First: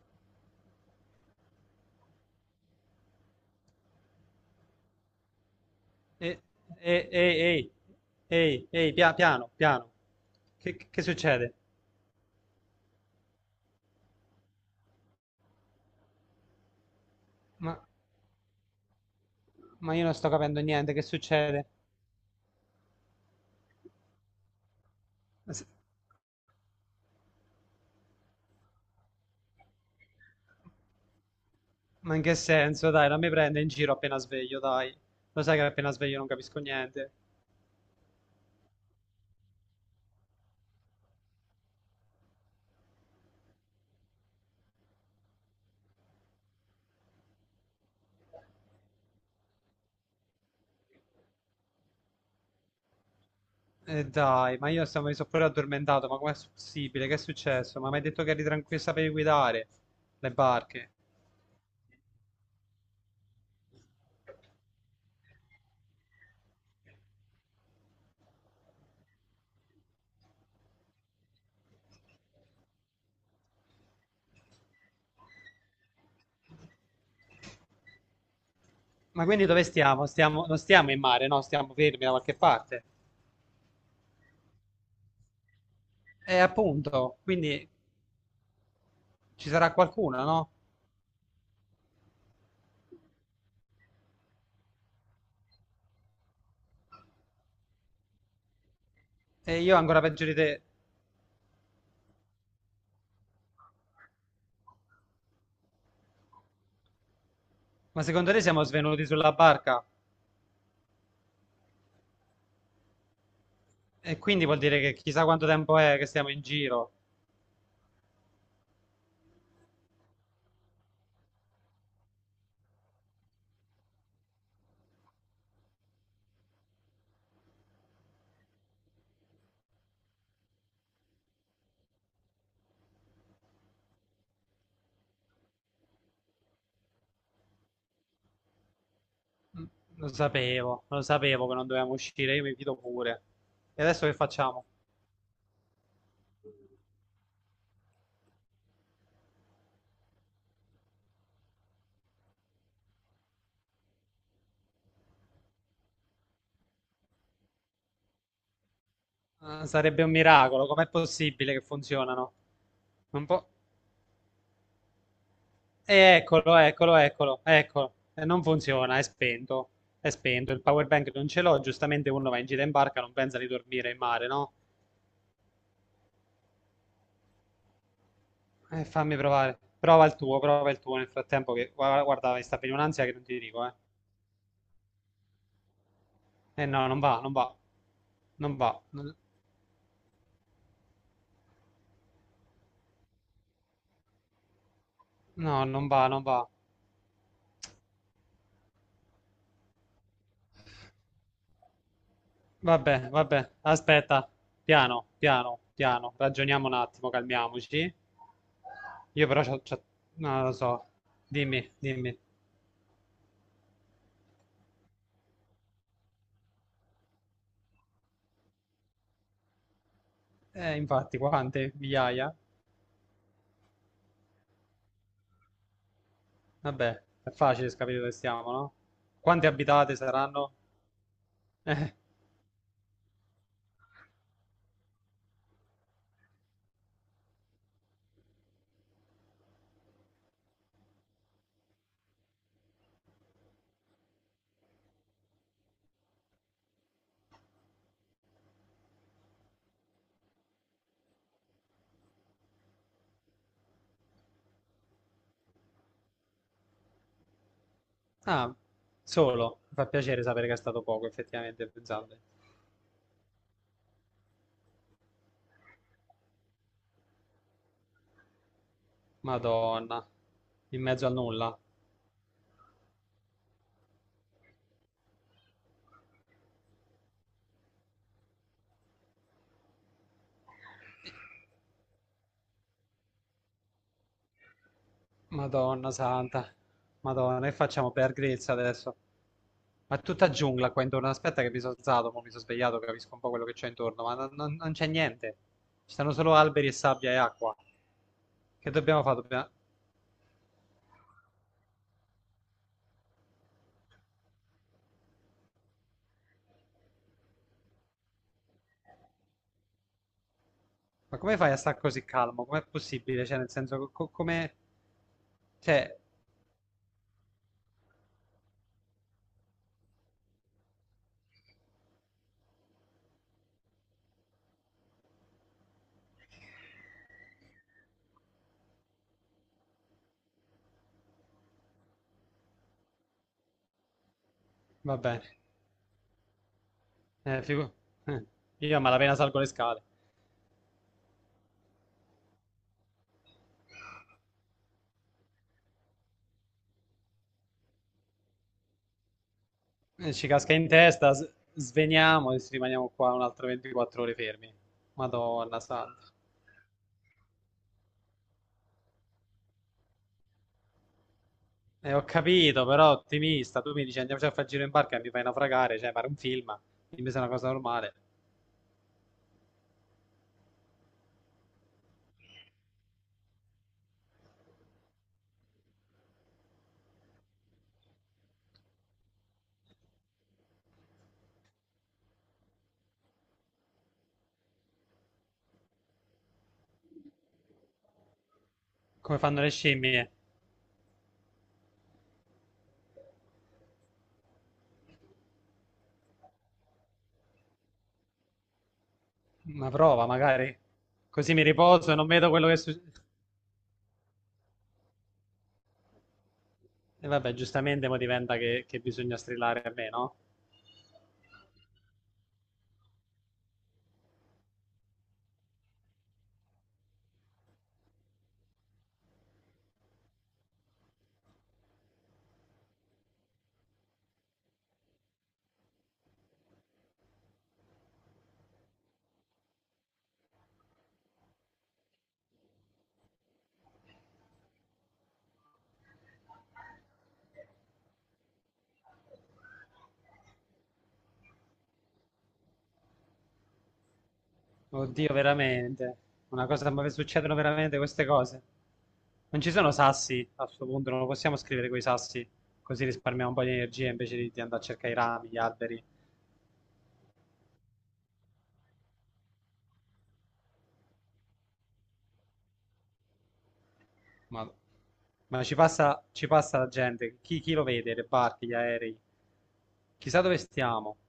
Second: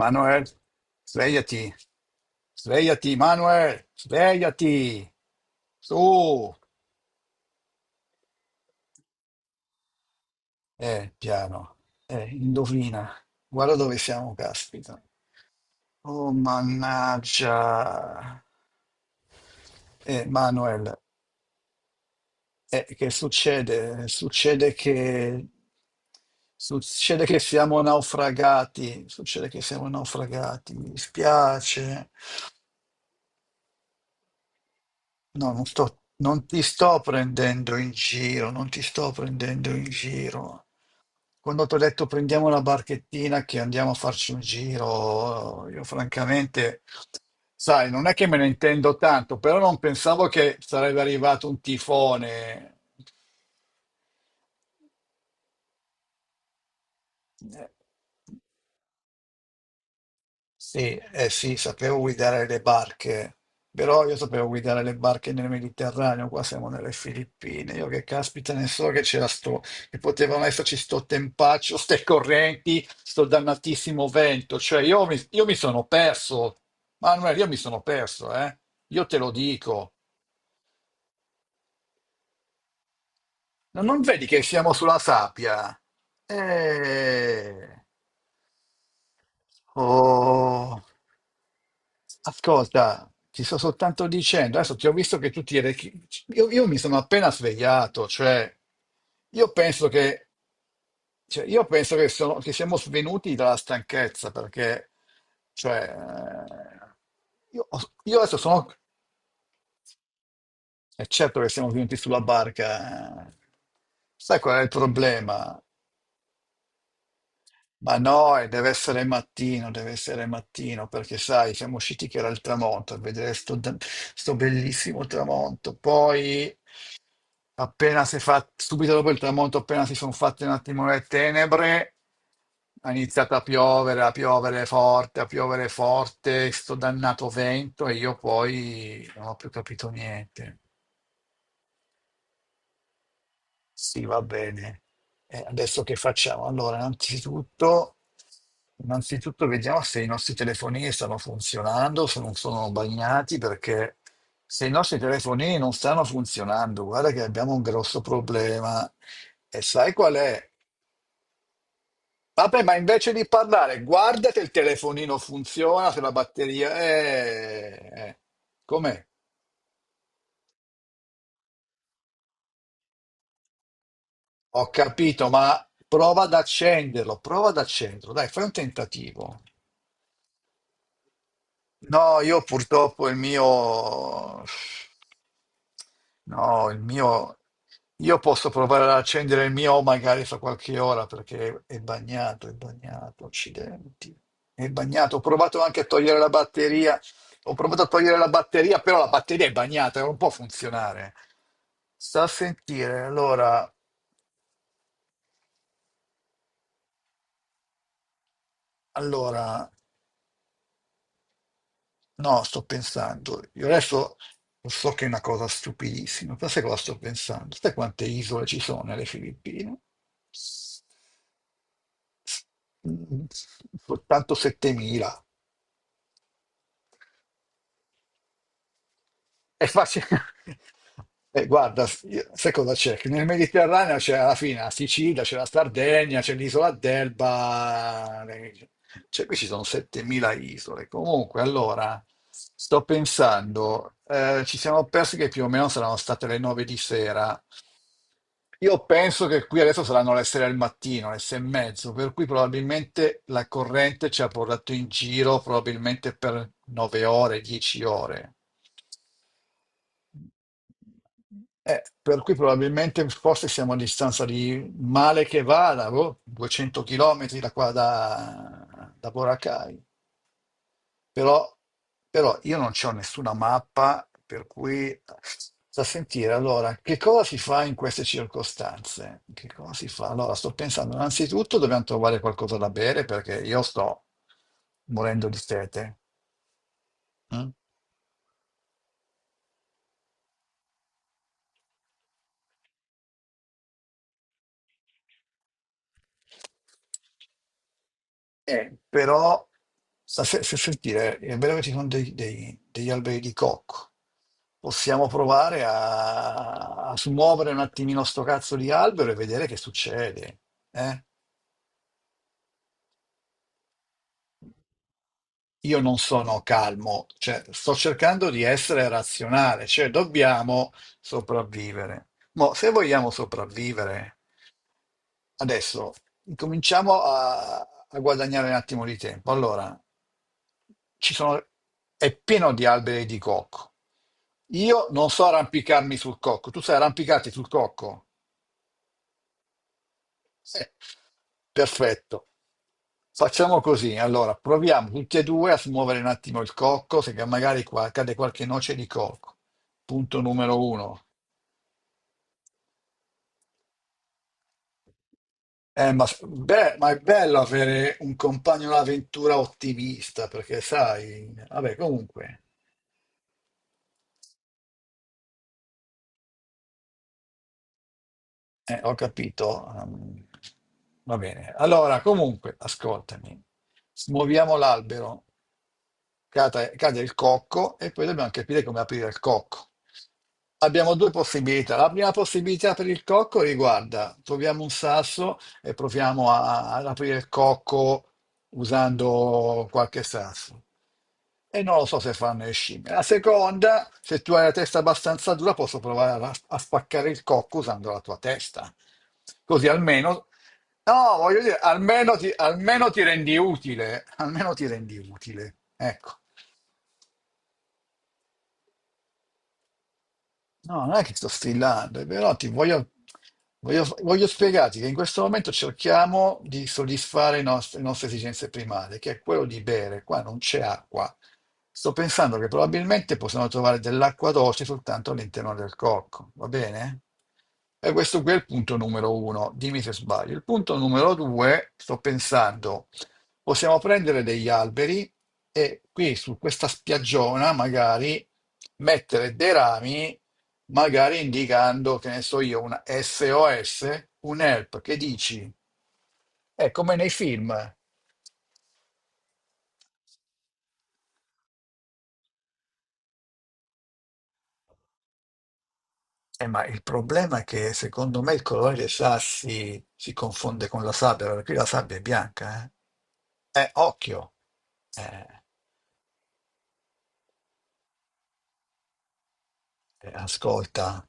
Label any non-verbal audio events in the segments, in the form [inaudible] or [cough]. Manuel, svegliati, svegliati, Manuel, svegliati. Su, E- Ehi, ehi, piano, piano. Che succede? piano, indovina, guarda dove siamo, caspita. Oh, Ma, mannaggia. ma io non sto capendo Manuel, niente, che succede? Che succede? Ma se- Succede che siamo naufragati, succede che siamo naufragati, mi dispiace. Ma in che senso? Dai, non mi prende in giro appena sveglio, dai. Lo No, sai che appena sveglio non non capisco ti sto niente. prendendo in giro, non ti sto prendendo in giro. Quando ti ho detto prendiamo una barchettina che andiamo a farci un giro, io francamente, sai, non è che me ne intendo tanto, però non pensavo che sarebbe arrivato un tifone. E dai, mi sono pure addormentato, ma com'è possibile? Che è Eh, successo? Ma mi hai detto che eri tranquillo, sapevi guidare le barche. Sì, eh sì, sapevo guidare le barche, però io sapevo guidare le barche nel Mediterraneo, qua siamo nelle Filippine, io che caspita ne so che c'era sto, che potevano esserci sto tempaccio, ste correnti, sto dannatissimo vento, cioè io mi sono perso, Manuel, io mi sono perso, io te Ma lo quindi dove dico, stiamo? Non stiamo in mare, no? Stiamo fermi da qualche parte. non vedi che siamo sulla sabbia? E appunto, quindi Eh. ci sarà qualcuno, no? Oh, ascolta, ti sto soltanto dicendo, adesso ti ho visto che tu ti eri... io mi sono appena svegliato, cioè, io E io penso ancora peggio che, di te. cioè, io penso che, che siamo svenuti dalla stanchezza, perché, cioè, eh, Ma io secondo adesso te siamo sono... svenuti sulla barca? È certo che siamo venuti sulla barca, eh. E Sai quindi qual vuol è il dire che chissà quanto problema? tempo è che stiamo in giro. Ma no, e deve essere mattino, perché sai, siamo usciti che era il tramonto, a vedere sto, sto bellissimo tramonto. Poi, appena si è fatto, subito dopo il tramonto, appena si sono fatte un attimo le tenebre, ha iniziato a piovere forte, sto dannato vento e io poi non ho più Mm, capito lo niente. sapevo, lo sapevo che non dovevamo uscire, io mi fido pure. E Sì, adesso che va facciamo? bene. Adesso che facciamo? Allora, innanzitutto, innanzitutto vediamo se i nostri telefonini stanno funzionando, se non sono bagnati, perché se i nostri telefonini non stanno funzionando, guarda che abbiamo un grosso problema. E Ah, sai sarebbe un qual è? miracolo, com'è possibile che funzionano? Vabbè, ma invece di Un po'... parlare, guarda se il telefonino funziona, E se la eccolo, batteria... eccolo, eccolo, eccolo. E non funziona, è Com'è? spento. È spento, il power bank non ce l'ho, giustamente uno va in gita in barca, non pensa di dormire in mare, no? Ho capito, ma prova ad accenderlo, prova ad accenderlo. Dai, fai un Fammi tentativo. provare. Prova il tuo nel frattempo che No, guarda, io mi sta venendo un'ansia purtroppo che il non ti dico, eh. mio... Eh No, il no, non mio... va. Io posso Non va. provare ad non- accendere il mio magari fra qualche ora perché è bagnato, accidenti. È bagnato. Ho No, provato anche a togliere non la va. batteria. Ho provato a togliere la batteria, però la batteria è bagnata, non può funzionare. Sta a sentire. Vabbè, vabbè. Allora, Aspetta. Piano, piano, piano. Ragioniamo un attimo, calmiamoci. Io però allora. Non lo so. Dimmi, dimmi. No, sto pensando. Io adesso lo so che è una cosa stupidissima, però sai cosa sto pensando? Sai quante isole ci sono nelle Filippine? S- Infatti, quante? Migliaia? s- mm, Soltanto 7.000. Vabbè, è facile capire dove stiamo, no? Quante È abitate facile. saranno? [laughs] Guarda, Eh, sai cosa c'è? Che nel Mediterraneo c'è alla fine la Sicilia, c'è la Sardegna, c'è l'isola d'Elba, le- cioè qui ci sono 7.000 isole. Comunque, allora, sto pensando, ci siamo persi che più o meno saranno state le 9 di sera. Io penso che qui adesso saranno le 6 del mattino, le 6 e mezzo, per cui probabilmente la corrente ci ha portato in giro probabilmente per 9 ore, 10 ore. ah, solo. Mi fa piacere sapere che è stato poco, effettivamente, pensate. Per cui probabilmente forse siamo a distanza di male che vada, boh, 200 km da qua da Boracay. Madonna, in mezzo al Però, nulla. però io non c'ho nessuna mappa, per cui da sentire allora che cosa si fa in queste circostanze? Che cosa si fa? Allora, sto pensando, innanzitutto dobbiamo trovare qualcosa da bere perché io sto morendo di Madonna sete. santa. Madonna, Mm? che facciamo per grezza adesso? Ma è tutta giungla qua intorno. Aspetta che mi sono alzato, mo mi sono svegliato, capisco un po' quello che c'è intorno, ma non c'è niente. Ci stanno solo alberi e sabbia e acqua. Che dobbiamo fare? Però, sta fe- fe- fe- dire, è vero che ci sono degli alberi di cocco. Possiamo provare a smuovere un attimino sto cazzo di albero e vedere che succede, eh? Ma come fai a stare così calmo? Com'è possibile? Cioè, nel senso, come... Io Cioè, non sono calmo, cioè, sto cercando di essere razionale, cioè dobbiamo sopravvivere. Ma se vogliamo sopravvivere. Adesso cominciamo a guadagnare un attimo di tempo. Allora, ci sono, è pieno di alberi di cocco. Io va non so bene. arrampicarmi sul cocco. Tu sai arrampicarti Eh, sul figu- cocco? eh, Io a malapena salgo le scale. Eh, perfetto. Facciamo così. Allora, proviamo tutti e due a smuovere un attimo il cocco, se magari qua cade qualche noce di cocco. Punto Ci casca numero in uno. testa, sveniamo e rimaniamo qua un'altra 24 ore fermi. Madonna Ma, santa. Beh, ma è bello avere un compagno d'avventura ottimista, perché sai, vabbè, E ho comunque, capito, però ottimista, tu mi dici andiamoci a fare il giro in barca e mi fai naufragare, cioè fare un film, dimmi se è una cosa normale. Ho capito. Va bene. Allora, comunque, ascoltami, smuoviamo l'albero, cade, cade il cocco e poi dobbiamo capire come aprire il cocco. Abbiamo due possibilità. La prima possibilità per il cocco riguarda, troviamo un sasso e proviamo ad aprire il cocco Come fanno le usando qualche scimmie? sasso. E non lo so se fanno le scimmie. La seconda, se tu hai la testa abbastanza dura, posso provare a spaccare il cocco usando la tua testa. Così Una prova, almeno, magari. no, Così voglio mi dire, riposo e non vedo quello che almeno succede. ti rendi utile, almeno ti rendi utile. Ecco. E vabbè, giustamente mo diventa che bisogna strillare a me, no? No, non è che sto strillando, voglio spiegarti che in questo momento cerchiamo di soddisfare le nostre esigenze primarie, che è quello di bere. Qua non c'è acqua. Sto pensando che probabilmente possiamo trovare dell'acqua dolce soltanto all'interno del cocco, va bene? E questo qui è il punto numero uno, dimmi se sbaglio. Il punto numero due, sto pensando, possiamo prendere degli alberi e qui su questa spiaggiona magari mettere dei rami, magari indicando, che ne so io, una SOS, un help, che Oddio, dici? veramente. Una È cosa, ma come nei succedono film. veramente queste cose? Non ci sono sassi a questo punto, non lo possiamo scrivere coi sassi, così risparmiamo un po' di energia invece di andare a cercare i rami, gli alberi. Ma il problema è che secondo me il colore dei sassi si confonde con la sabbia, perché qui la sabbia è bianca, eh? Occhio. Ma Eh. Ma ci passa la gente, chi, chi lo vede, le barche, gli aerei. Chissà dove stiamo. Ascolta,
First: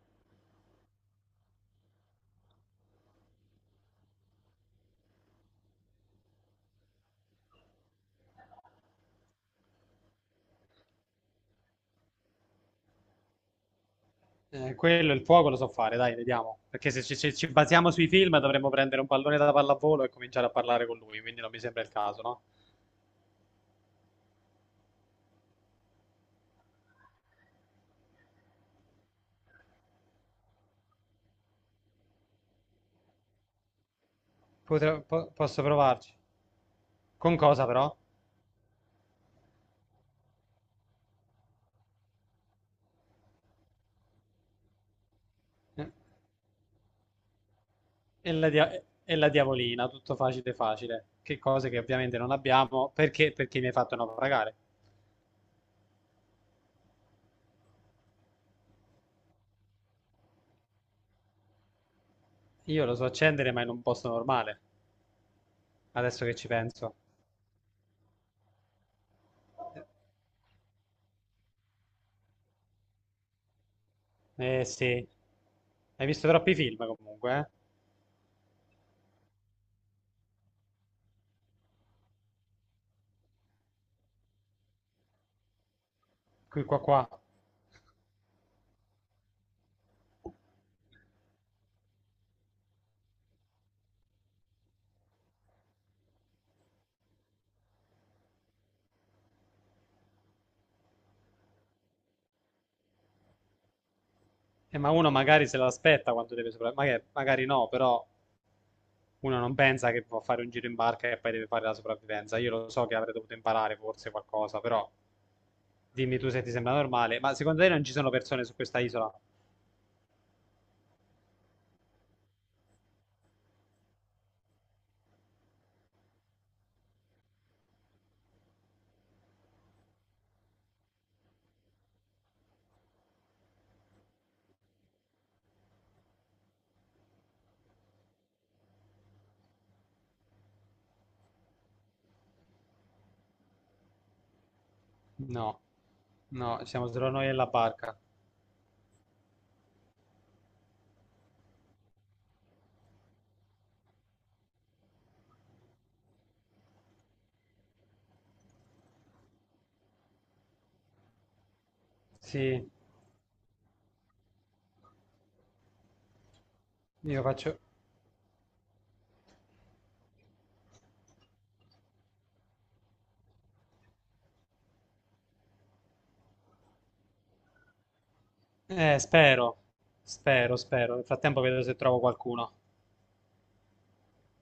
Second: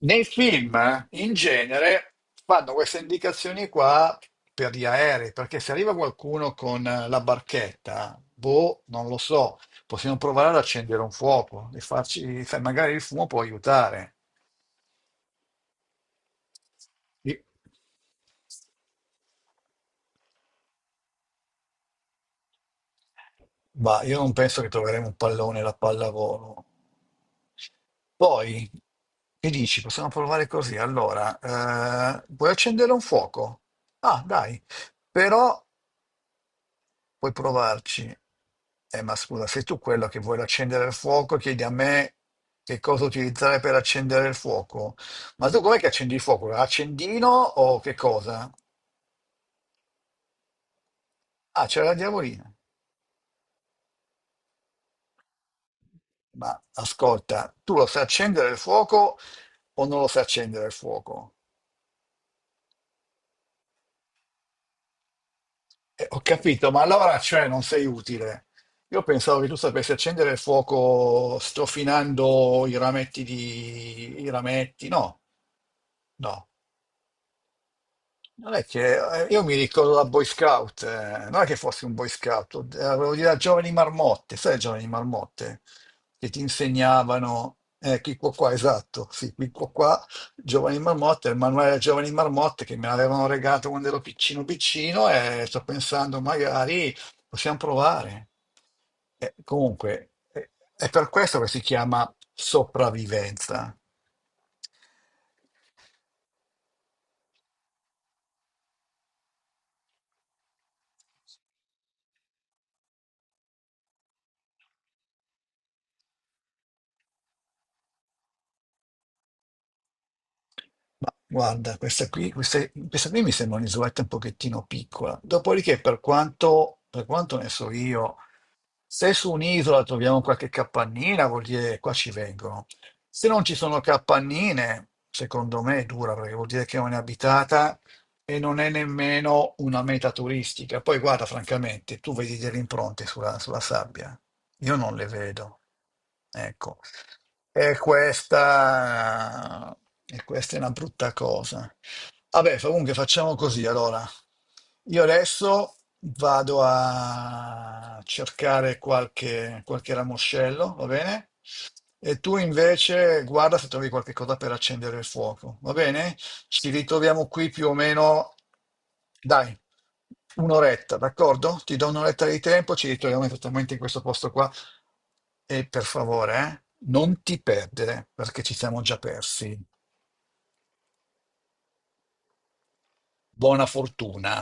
nei film, in genere, fanno queste indicazioni qua per gli aerei, perché se arriva qualcuno con la barchetta, boh, non lo so, possiamo provare ad accendere un fuoco e farci, sai, magari il fumo può aiutare. Quello, il fuoco lo so fare, dai, vediamo. Perché se ci, se Sì. ci basiamo sui film dovremmo prendere un pallone da pallavolo e cominciare a parlare con lui, quindi non mi sembra il caso, no? Ma io non penso che troveremo un pallone da pallavolo. Poi, che dici? Possiamo provare così. Allora, puoi accendere un fuoco? Ah, dai, però Posso provarci. puoi Con cosa però? provarci. Ma scusa, sei tu quello che vuole accendere il fuoco, chiedi a me che cosa utilizzare per accendere il fuoco. Ma tu com'è che Eh, accendi il fuoco? Accendino o che E la, cosa? E la diavolina, tutto facile facile, che Ah, cose che c'è la ovviamente non diavolina. abbiamo perché, perché mi hai fatto naufragare. Ma ascolta, tu lo sai accendere il fuoco o non lo sai accendere il fuoco. Io lo so accendere ma in un posto normale, Ho adesso che ci capito, ma penso. allora cioè non sei utile. Io pensavo che tu sapessi accendere il fuoco strofinando i rametti di... i Eh rametti. sì, No, hai visto no. troppi film comunque, eh? Non è che io mi ricordo da Boy Scout, non è che fossi un Boy Scout, avevo dire giovani marmotte, sai le giovani marmotte che ti Qui qua qua. insegnavano, qui qua qua, esatto, sì, qui qua qua, giovani marmotte, il manuale dei giovani marmotte che me l'avevano regalato quando ero piccino piccino e sto pensando magari possiamo provare. Comunque, è per questo che si chiama sopravvivenza. Ma uno magari se l'aspetta quando deve sopravvivere, magari no, però uno non pensa che può fare un giro in barca e poi deve fare la sopravvivenza. Io lo so che avrei dovuto imparare forse qualcosa, però dimmi tu se ti sembra normale. Ma secondo te non ci sono persone su questa isola? Ma guarda, questa qui, questa qui mi sembra un'isoletta un pochettino piccola. Dopodiché, per quanto ne so io, se su un'isola troviamo qualche capannina, vuol dire qua ci vengono. Se non ci sono capannine, secondo me è dura, perché vuol dire che non è abitata e non è nemmeno una meta turistica. Poi guarda, francamente, tu vedi delle impronte sulla sabbia. Io non le vedo. No, no, Ecco. siamo solo noi e la E parca. questa, e questa è una brutta cosa. Vabbè, comunque facciamo così allora. Io adesso vado a cercare qualche ramoscello, va bene? E tu Sì, invece guarda se trovi qualche cosa per accendere il fuoco, va bene? Ci io ritroviamo qui faccio... più o meno, dai, un'oretta, d'accordo? Ti do un'oretta di tempo, ci ritroviamo esattamente in questo posto qua e per favore, non ti perdere perché ci siamo già persi. spero, spero, spero. Nel frattempo vedo se trovo qualcuno. Buona fortuna.